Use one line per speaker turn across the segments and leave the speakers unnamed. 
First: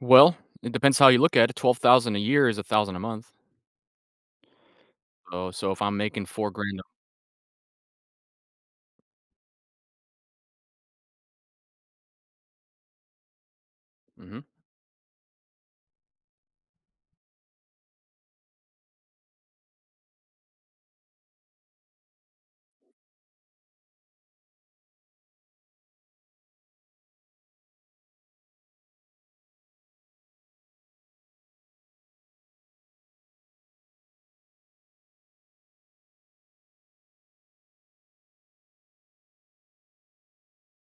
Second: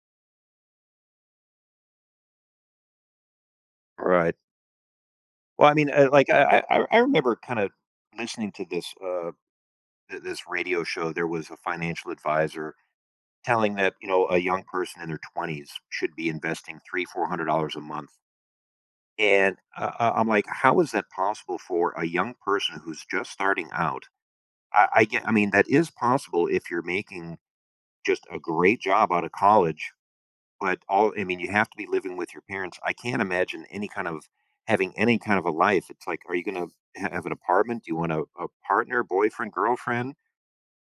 Well, it depends how you look at it, 12,000 a year is 1,000 a month.
Right.
Oh,
Well,
so
I
if
mean,
I'm
uh,
making
like,
four
uh, I
grand a
I I remember kinda listening to this, uh, th this radio show; there was a financial advisor telling that, you know, a
Mhm.
young person in their 20s should be investing $300 - $400 a month. And I I I'm like, "How is that possible for a young person who's just starting out?" I I get I mean, that is possible if you're making just a great job out of college, but all I mean, you have to be living with your parents, I can't imagine any kind of having any kind of a life, it's, like, are you gonna have have an apartment? Do you want a a partner, boyfriend, girlfriend?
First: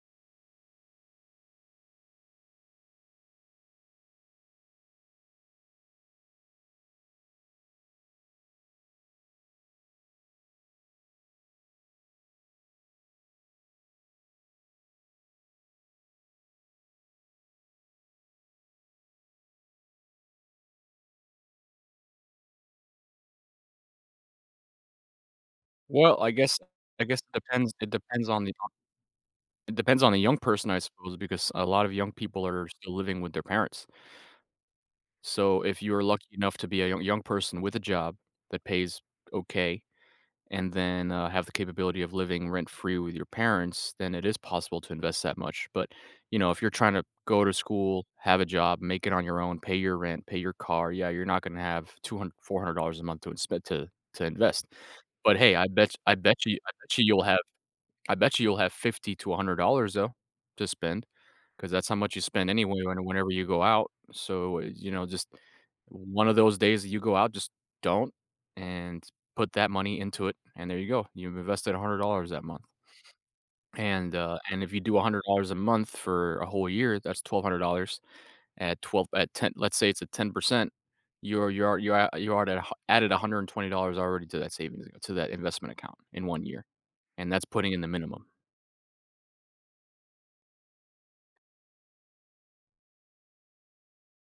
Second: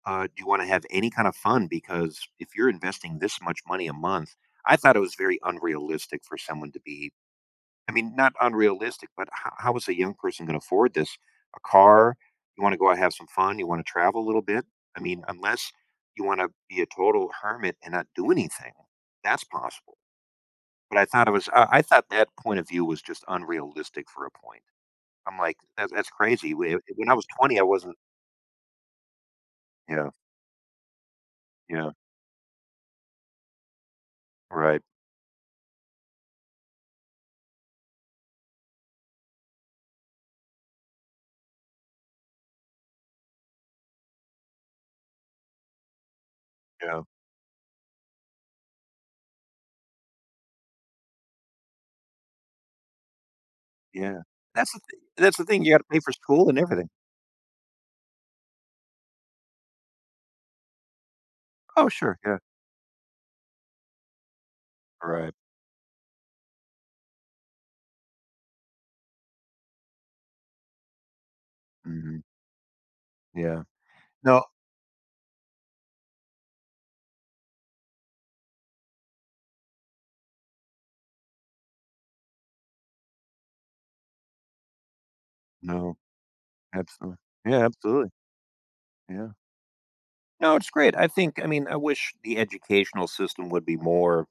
Uh, do you wanna have any kind of fun? Because if you're investing this much money a month I thought it was very unrealistic for someone to be I mean, not unrealistic, but h how is a young person gonna afford this? A car? You wanna go and have some fun? You wanna travel a little bit? I mean, unless you wanna be a total hermit and not do anything. That's possible. But I thought it was I I thought that point of view was just unrealistic for a point. I'm like, "That's that's
Well, I
crazy,
guess
whe
I
when I
guess
was
it
20, I
depends it
wasn't"
depends on the, uh it depends
Yeah.
on the young person, I suppose, because a lot of
Yeah.
young people are still living with their parents.
Right.
So, if you're lucky enough to be a yo young person with a job that pays okay, and then, uh, have the capability of living rent-free with your parents, then it is possible to invest that much, but you know, if you're trying
Yeah.
to go to school, have a job, make it on your own, pay your rent, pay your car, yeah, you're not gonna have two hund $400 a month to spend to
Yeah,
to invest.
that's the thin that's
But
the
hey,
thing,
I
you gotta
bet
pay for
I bet
school
you
and
I
everything.
bet you you'll have I bet you you'll have $50 to $100, though, to spend. 'Cause that's
Oh,
how much
sure,
you
yeah.
spend anyway on a whenever you go out. So, eh, you know, just
Right.
o one of those days that you go out, just don't and put that money into it, and there you go; you've invested a hundred
Mhm.
dollars that month.
Yeah.
And, uh,
No
and if you do $100 a month for a whole year, that's $1,200 at twelve at ten let's say it's a 10%. You're you're you're a you're already ha added $120 already to that savings a to that investment account
No.
in 1 year.
Absolu
And that's
Yeah,
putting in the
absolutely.
minimum.
Yeah. No, it's great, I think I mean, I wish the educational system would be more